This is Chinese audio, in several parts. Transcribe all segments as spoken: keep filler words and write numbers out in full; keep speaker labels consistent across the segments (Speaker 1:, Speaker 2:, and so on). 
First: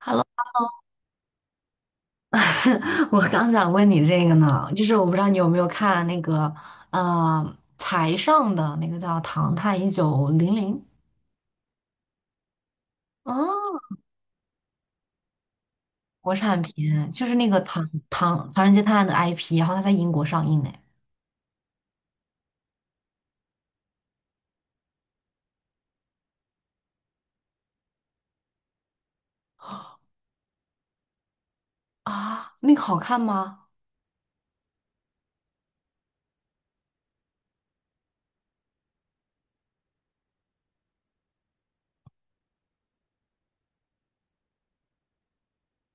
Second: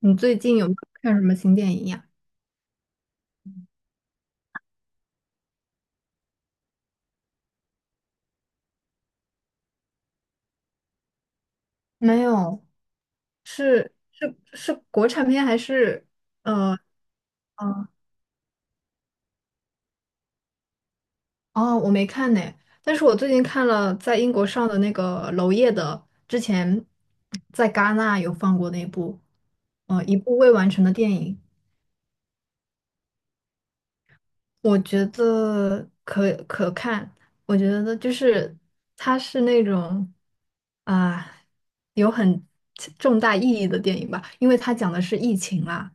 Speaker 1: 你 最近有没有看什么新电影呀？
Speaker 2: 我刚想问你这个呢，就是我不知道你有没有看那个呃财上的那个叫《唐探一九零零》。
Speaker 1: 没有，
Speaker 2: 啊，
Speaker 1: 是是是国产片还是
Speaker 2: 国产
Speaker 1: 呃
Speaker 2: 片，就是那个唐
Speaker 1: 呃
Speaker 2: 唐唐人街探案的 I P，然后它在英国上映呢。
Speaker 1: 哦，我没看呢。但是我最近看了在英国上的那个娄烨的，之前在戛纳有放过那部，呃，一部未完成的电影。
Speaker 2: 啊，那个好看吗？
Speaker 1: 我觉得可可看，我觉得就是它是那种啊、有很重大意义的电影吧，因为它讲的是疫情啦，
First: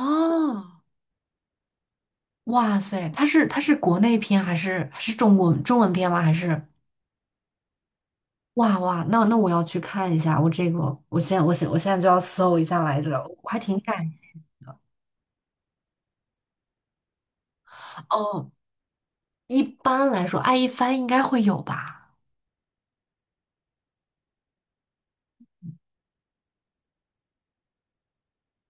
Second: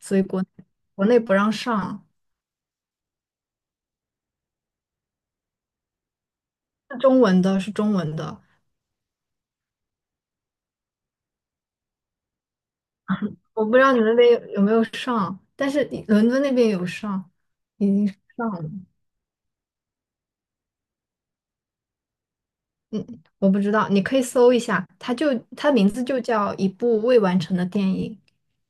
Speaker 1: 所以国国内不让上。
Speaker 2: 哇塞，它是它是国内片还是还是中国中文片吗？还是
Speaker 1: 是中文的，是中文的。
Speaker 2: 哇哇，那那我要去看一下，我这个我现在我现我现在就要搜一下来着，我还
Speaker 1: 我不
Speaker 2: 挺
Speaker 1: 知道
Speaker 2: 感
Speaker 1: 你们那
Speaker 2: 兴
Speaker 1: 边有
Speaker 2: 趣。
Speaker 1: 有没有上，但是伦敦那边有上，已经上
Speaker 2: 哦，
Speaker 1: 了。
Speaker 2: 一般来说，爱一帆应该会有吧？
Speaker 1: 我不知道，你可以搜一下，它就它名字就叫一部未完成的电影。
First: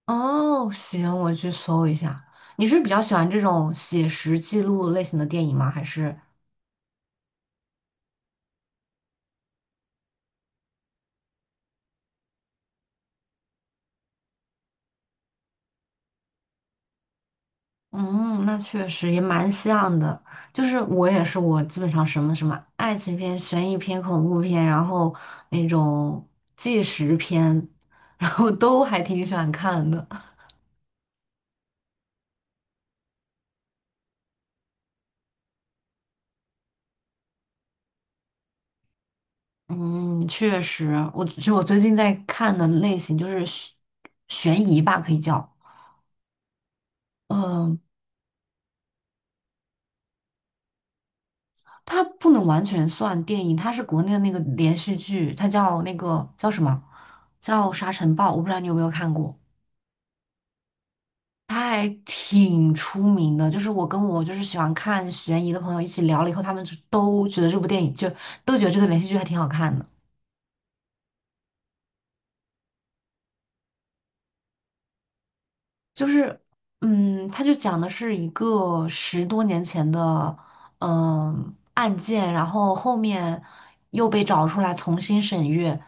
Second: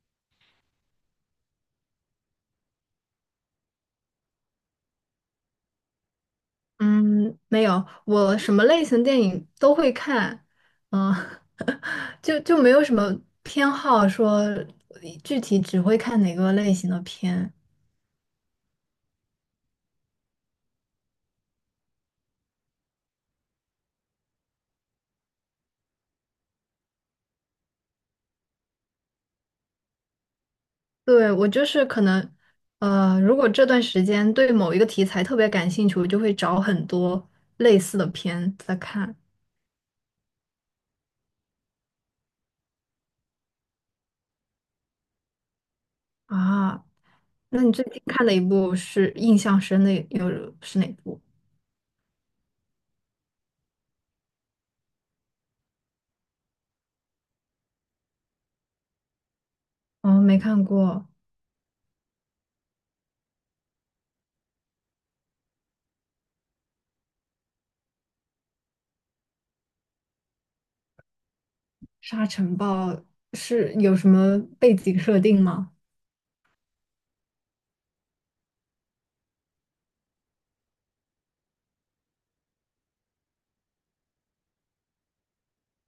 Speaker 2: 哦，行，我去搜一下。你是比较喜欢这种写实记录类型的电影吗？还是？
Speaker 1: 嗯，没有，我什么类型电影都会看。嗯，就就没有什么偏好说具体只会看哪个类型的片。
Speaker 2: 嗯，那确实也蛮像的。就是我也是，我基本上什么什么爱情片、悬疑片、恐怖片，然后那种纪实片，然后都还挺喜欢看的。
Speaker 1: 对，我就是可能，呃，如果这段时间对某一个题材特别感兴趣，我就会找很多类似的片在看。
Speaker 2: 嗯，确实，我就我最近在看的类型就是悬悬疑吧，可以叫。
Speaker 1: 啊，那你
Speaker 2: 嗯、
Speaker 1: 最近看的一部是印象深的有是哪部？
Speaker 2: 它不能完全算电影，它是国内的那个连续剧，它叫那个叫什么？叫《沙尘暴》，我不知道你有没有看过，
Speaker 1: 哦，没看过
Speaker 2: 它还挺出名的。就是我跟我就是喜欢看悬疑的朋友一起聊了以后，他们就都觉得这部电影就都觉得这个连续剧还挺好看的。
Speaker 1: 《沙尘暴》，是有什么背景设定吗？
Speaker 2: 就是，嗯，他就讲的是一个十多年前的，嗯，案件，然后后面又被找出来重新审阅，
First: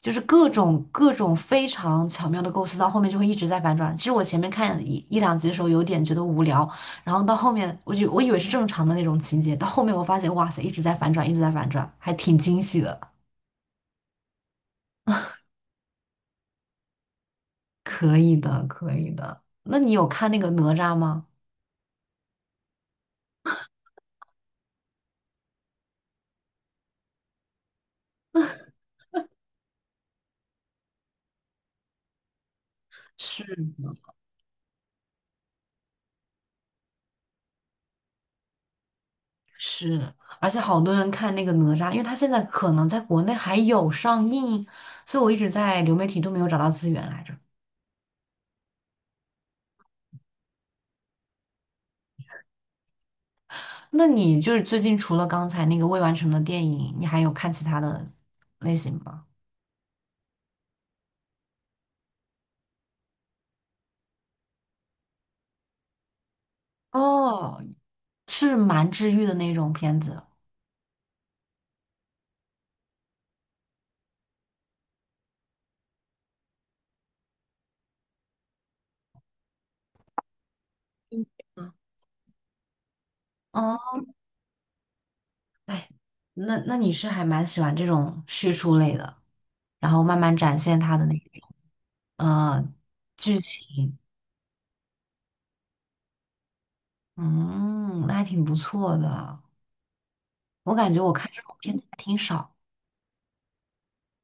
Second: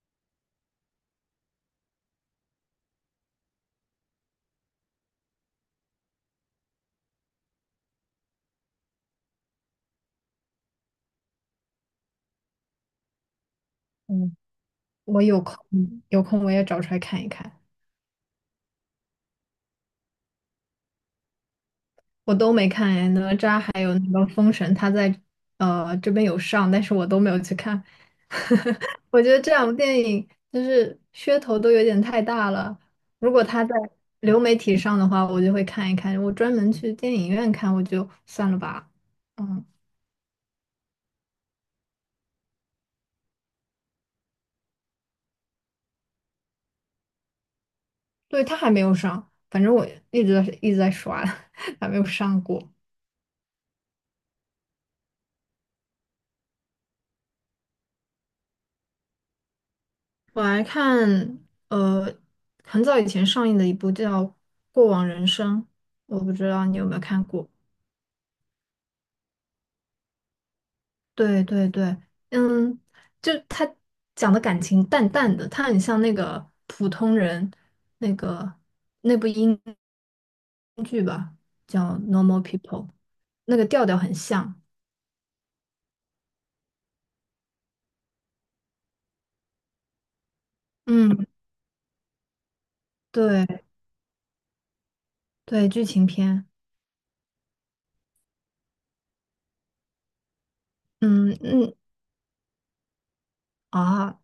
Speaker 2: 就是各种各种非常巧妙的构思，到后面就会一直在反转。其实我前面看一一两集的时候有点觉得无聊，然后到后面我就我以为是正常的那种情节，到后面我发现哇塞，一直在反转，一直在反转，还挺惊喜的。
Speaker 1: 嗯，我有空嗯有空我也找出来看一看。
Speaker 2: 可以的，可以的。那你有看那个哪吒吗？
Speaker 1: 我都没看哎，哪吒还有那个封神，他在呃这边有上，但是我都没有去看。我觉得这两部电影就是噱头都有点太大了，如果
Speaker 2: 是
Speaker 1: 他在流媒体上的话，我就会看一看。我专门去电影院看，我就算了吧。嗯，
Speaker 2: 是，而且好多人看那个哪吒，因为他现在可能在国内还有上映，所以我一直在流媒体都没有找到资源来着。
Speaker 1: 对，他还没有上，反正我一直在一直在刷，还没有上过。
Speaker 2: 那你就是最近除了刚才那个未完成的电影，你还有看其他的类型吗？
Speaker 1: 我还看呃很早以前上映的一部叫《过往人生》，我不知道你有没有看过。
Speaker 2: 哦，是蛮治愈的那种片子。
Speaker 1: 对对对，嗯，就他讲的感情淡淡的，他很像那个普通人那个那部英剧吧，
Speaker 2: 嗯
Speaker 1: 叫《Normal People》，那个
Speaker 2: 啊
Speaker 1: 调调
Speaker 2: 哦，
Speaker 1: 很像。
Speaker 2: 哎，那那你是还蛮喜欢这种叙述类的，然后慢慢展现它的那
Speaker 1: 嗯，
Speaker 2: 种呃剧
Speaker 1: 对
Speaker 2: 情，
Speaker 1: 对，剧情片。
Speaker 2: 嗯，那还挺不错的。我感觉我看
Speaker 1: 嗯
Speaker 2: 这种片
Speaker 1: 嗯，
Speaker 2: 子还挺少。
Speaker 1: 啊，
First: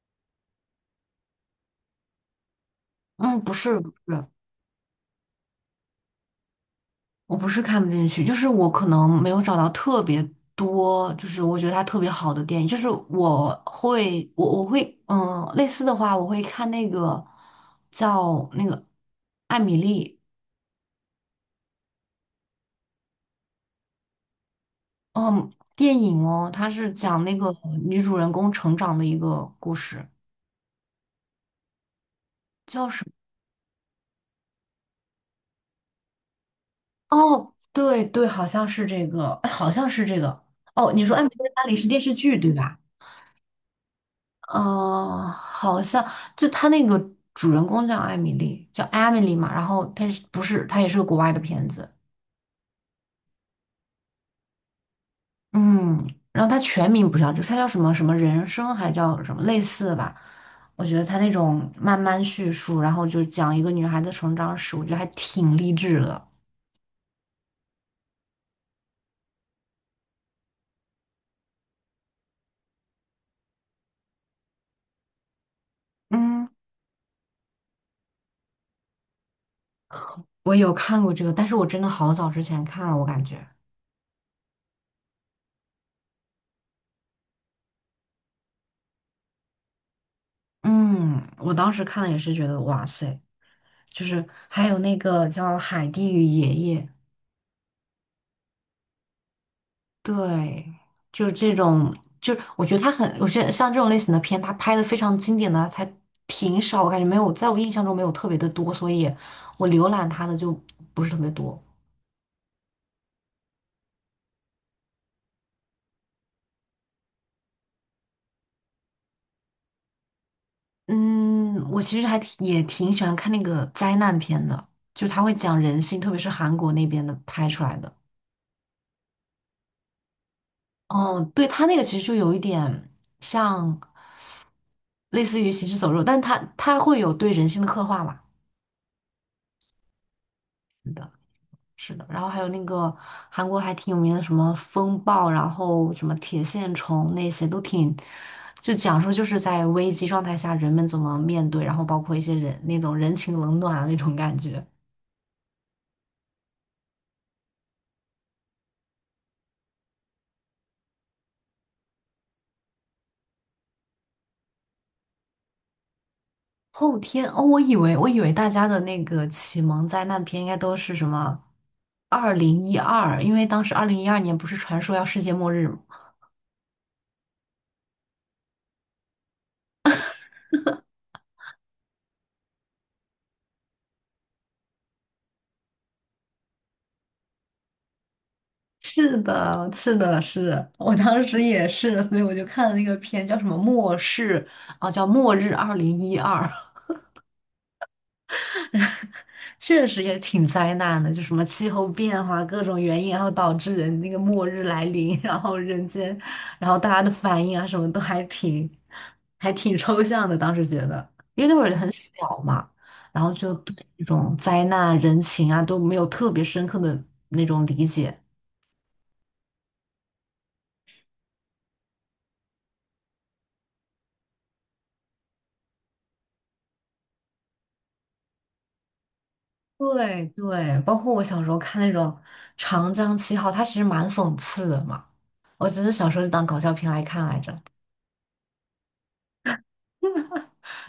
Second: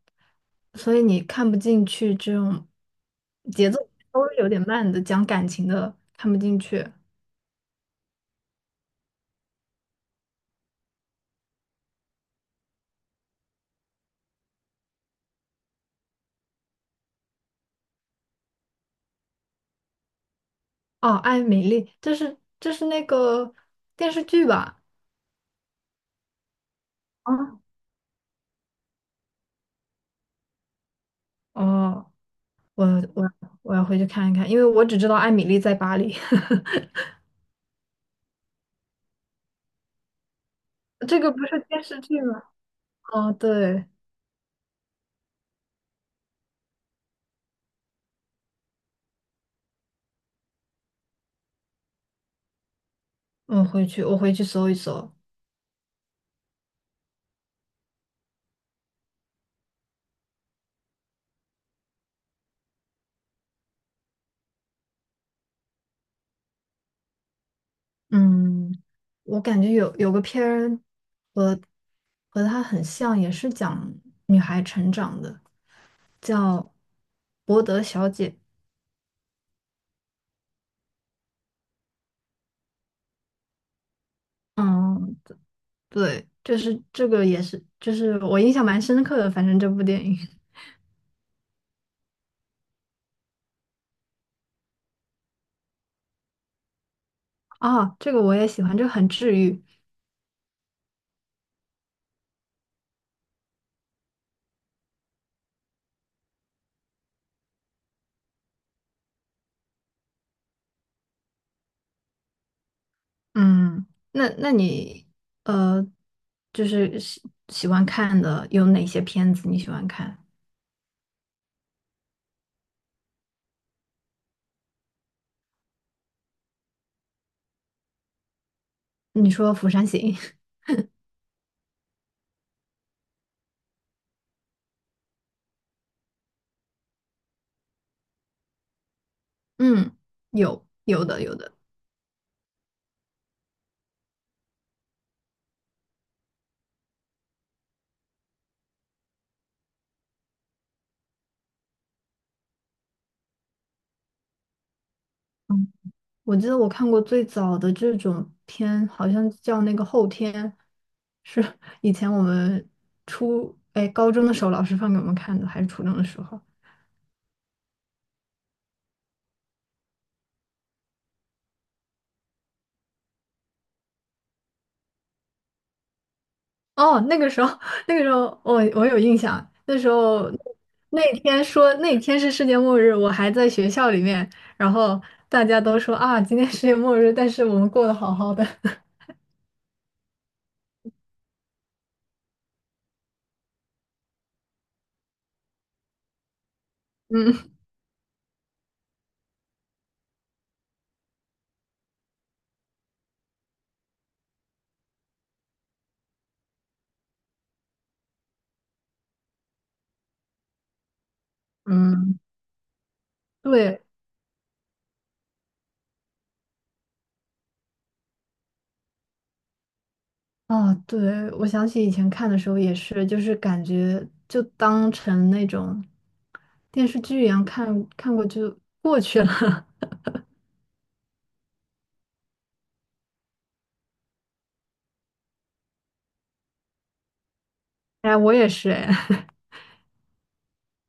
Speaker 1: 所以你看不进去这种
Speaker 2: 嗯，不
Speaker 1: 节
Speaker 2: 是
Speaker 1: 奏
Speaker 2: 不
Speaker 1: 稍
Speaker 2: 是，
Speaker 1: 微有点慢的讲感情的，看不进去。
Speaker 2: 我不是看不进去，就是我可能没有找到特别多，就是我觉得它特别好的电影。就是我会，我我会，嗯，类似的话，我会看那个叫那个艾米丽，
Speaker 1: 哦，《艾米丽》这是这是那个电视剧吧？
Speaker 2: 嗯，电影哦，它是讲那个
Speaker 1: 啊，
Speaker 2: 女主人公成长的一个故事。
Speaker 1: 哦，我我我要回去看一看，因为我只知道《艾米丽在巴黎》。
Speaker 2: 哦，对对，好像是这个，哎，好像是这个。哦，你 说
Speaker 1: 这
Speaker 2: 《艾米
Speaker 1: 个
Speaker 2: 丽
Speaker 1: 不
Speaker 2: 在
Speaker 1: 是
Speaker 2: 巴黎》
Speaker 1: 电
Speaker 2: 是
Speaker 1: 视
Speaker 2: 电视
Speaker 1: 剧
Speaker 2: 剧
Speaker 1: 吗？
Speaker 2: 对吧？
Speaker 1: 哦，对，
Speaker 2: 哦，好像就他那个主人公叫艾米丽，叫艾米丽嘛，然后他是不是他也是个国外的片子，
Speaker 1: 我回去我回去搜一搜。
Speaker 2: 嗯，然后他全名不叫这个，他叫什么什么人生还叫什么类似的吧？我觉得他那种慢慢叙述，然后就讲一个女孩子成长史，我觉得还挺励志的。
Speaker 1: 嗯，我感觉有有个片儿和和它很像，也是讲女孩成长的。
Speaker 2: 嗯，
Speaker 1: 叫博德小姐。
Speaker 2: 我有看过这个，但是我真的好早之前看了，我感觉，
Speaker 1: 嗯，对，就是这个也是，就是我印象蛮深刻的，反正这部电影。
Speaker 2: 嗯，我当时看了也是觉得哇塞，就是还有那个叫《海蒂与爷爷》。
Speaker 1: 啊，这个我也喜欢，这个很治愈。
Speaker 2: 对，就是这种，就是我觉得他很，我觉得像这种类型的片，他拍的非常经典的才挺少，我感觉没有，在我印象中没有特别的多，所以我浏览他的就不是特别多。
Speaker 1: 嗯，那那你呃，就是喜喜欢看的有哪些片子你喜欢看？
Speaker 2: 嗯，我其实还挺也挺喜欢看那个灾难片的，就是他会讲人性，特别是韩国那边的拍出来的。
Speaker 1: 你说《釜山行》？
Speaker 2: 哦，对，他那个其实就有一点像类似于行尸走肉，但他他会有对人性的刻画嘛。
Speaker 1: 嗯，有有的有的。
Speaker 2: 是的，然后还有那个韩国还挺有名的什么风暴，然后什么铁线虫那些都挺，就讲述就是在危机状态下人们怎么面对，然后包括一些人那种人情冷暖的那种感觉。
Speaker 1: 嗯。我记得我看过最早的这种片，好像叫那个后天，是以前我们初，哎，高中的时候老师放给我们看的，还是初中的时候？
Speaker 2: 后天哦，我以为我以为大家的那个启蒙灾难片应该都是什么二零一二，二零一二因为当时二零一二年不是传说要世界末日。
Speaker 1: 哦，那个时候，那个时候我我有印象，那时候那天说那天是世界末日，我还在学校里面，然后大家都说啊，今天世界末日，但是我们过得好好的。
Speaker 2: 是的，是的，是我当时也是，所以我就看了那个片，叫什么《末世》啊，叫《末日二零一二》，
Speaker 1: 嗯
Speaker 2: 确实也挺灾难的，就什么气候变化各种原因，然后导致人那个末日来临，然后人间，然后大家的反应啊，什么都还挺还挺抽象的。当时觉得，因为那会儿很
Speaker 1: 嗯，
Speaker 2: 小嘛，然后就对
Speaker 1: 对，
Speaker 2: 这种灾难人情啊都没有特别深刻的那种理解。
Speaker 1: 啊，对，我想起以前看的时候也是，就是感觉就当成那种电视剧一样看，看过就过去了。
Speaker 2: 对对，包括我小时候看那种《长江七号》，它其实蛮讽刺的嘛。我只是小时候就当搞笑片来看来着。
Speaker 1: 哎，我也是，哎，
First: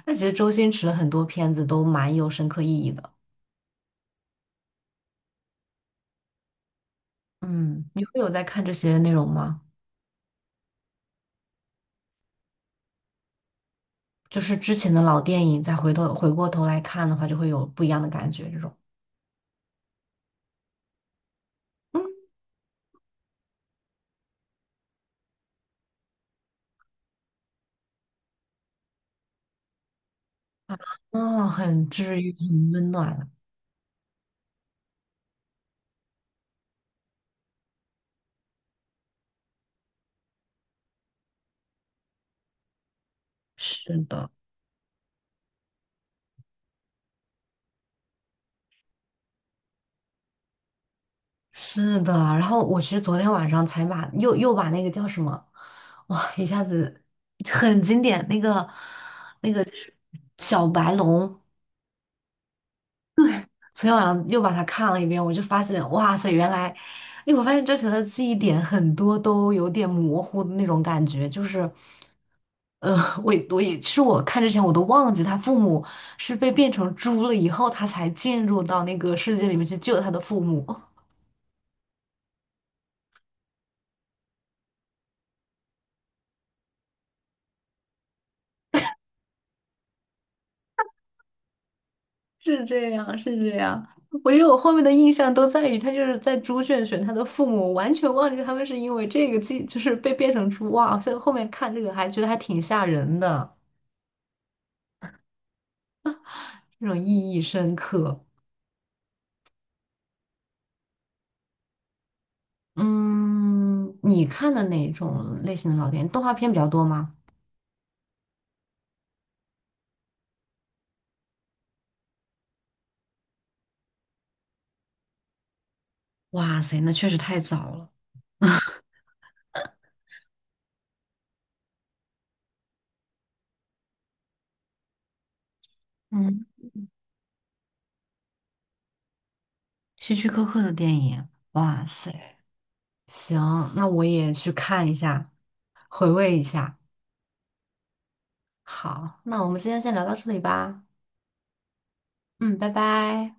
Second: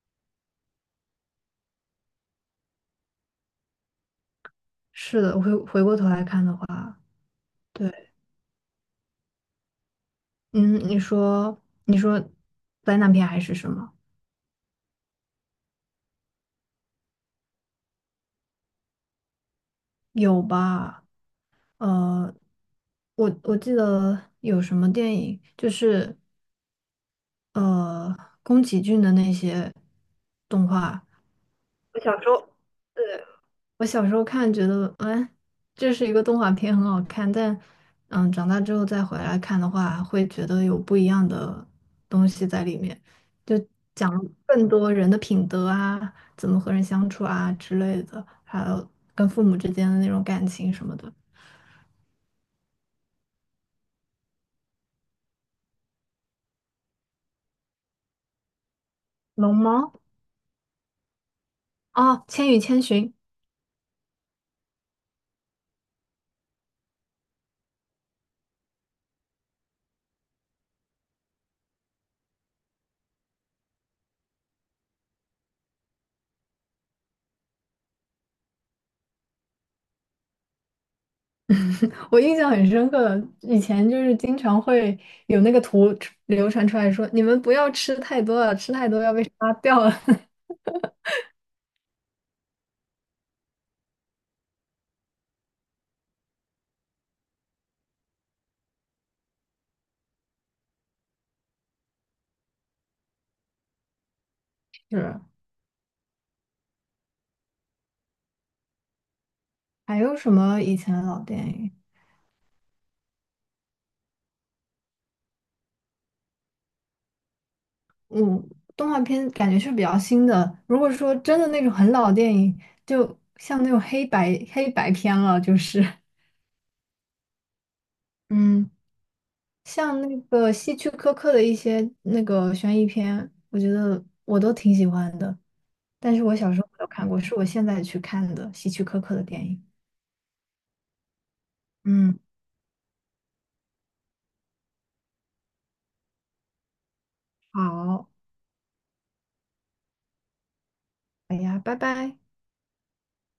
Speaker 2: 那其实周星驰的很多片子都蛮有深刻意义的。
Speaker 1: 是的，回回过头来看的话，
Speaker 2: 嗯，
Speaker 1: 对。
Speaker 2: 你会有在看这些内容吗？
Speaker 1: 嗯，你说，你说灾难片还是什么？
Speaker 2: 就是之前的老电影，再回头回过头来看的话，就会有不一样的感觉。这种，
Speaker 1: 有吧？
Speaker 2: 嗯
Speaker 1: 呃，我我记得有什么电影，就是呃宫崎骏的那些动
Speaker 2: 啊，
Speaker 1: 画。
Speaker 2: 哦很
Speaker 1: 我小
Speaker 2: 治
Speaker 1: 时
Speaker 2: 愈，
Speaker 1: 候。
Speaker 2: 很温
Speaker 1: 对。
Speaker 2: 暖啊。
Speaker 1: 我小时候看觉得，哎，这是一个动画片，很好看，但嗯，长大之后再回来看的话，会觉得有不一样的东西在里面，就
Speaker 2: 是
Speaker 1: 讲
Speaker 2: 的。
Speaker 1: 了更多人的品德啊，怎么和人相处啊之类的，还有跟父母之间的那种感情什么的。
Speaker 2: 是的，然后我其实昨天晚上才把又又把那个叫什么，哇，一下子很经典，那个那
Speaker 1: 龙
Speaker 2: 个就是
Speaker 1: 猫。
Speaker 2: 小白龙，
Speaker 1: 哦，《千与千寻》。
Speaker 2: 昨天晚上又把它看了一遍，我就发现，哇塞，原来，因为我发现之前的记忆点很多都有点模糊的那种感觉，就是，呃，我也我也，是我看之前我都忘记他父母是被变成猪了以后，他才进入到那个世界里面去救他的父母。
Speaker 1: 我印象很深刻，以前就是经常会有那个图流传出来说，你们不要吃太多了，吃太多要被杀掉了。
Speaker 2: 是这样，是这样。我觉得我后面的印象都在于他就是在猪圈选他的父母，我完全忘记他们是因为这个记，就是被变成猪。哇，所以后面看这个还觉得还挺吓人的，
Speaker 1: 是。
Speaker 2: 这种意义深刻。
Speaker 1: 还有什么以前的老电影？
Speaker 2: 嗯，你看的哪种类型的老电影？动画片比较多吗？
Speaker 1: 嗯，动画片感觉是比较新的。如果说真的那种很老的电影，就像那种黑白黑白片了，就是
Speaker 2: 哇塞，那确实太早了。
Speaker 1: 嗯，像那个希区柯克的一些那个悬疑片，我觉得我都挺喜欢的。但是我
Speaker 2: 嗯，
Speaker 1: 小时候没有看过，是我现在去看的希区柯克的电影。
Speaker 2: 希区柯克的电影，哇
Speaker 1: 嗯，
Speaker 2: 塞，行，那我也去看一下，回味一下。
Speaker 1: 好，
Speaker 2: 好，那我们今天先聊到这里吧。
Speaker 1: 哎呀，拜拜。
Speaker 2: 嗯，拜拜。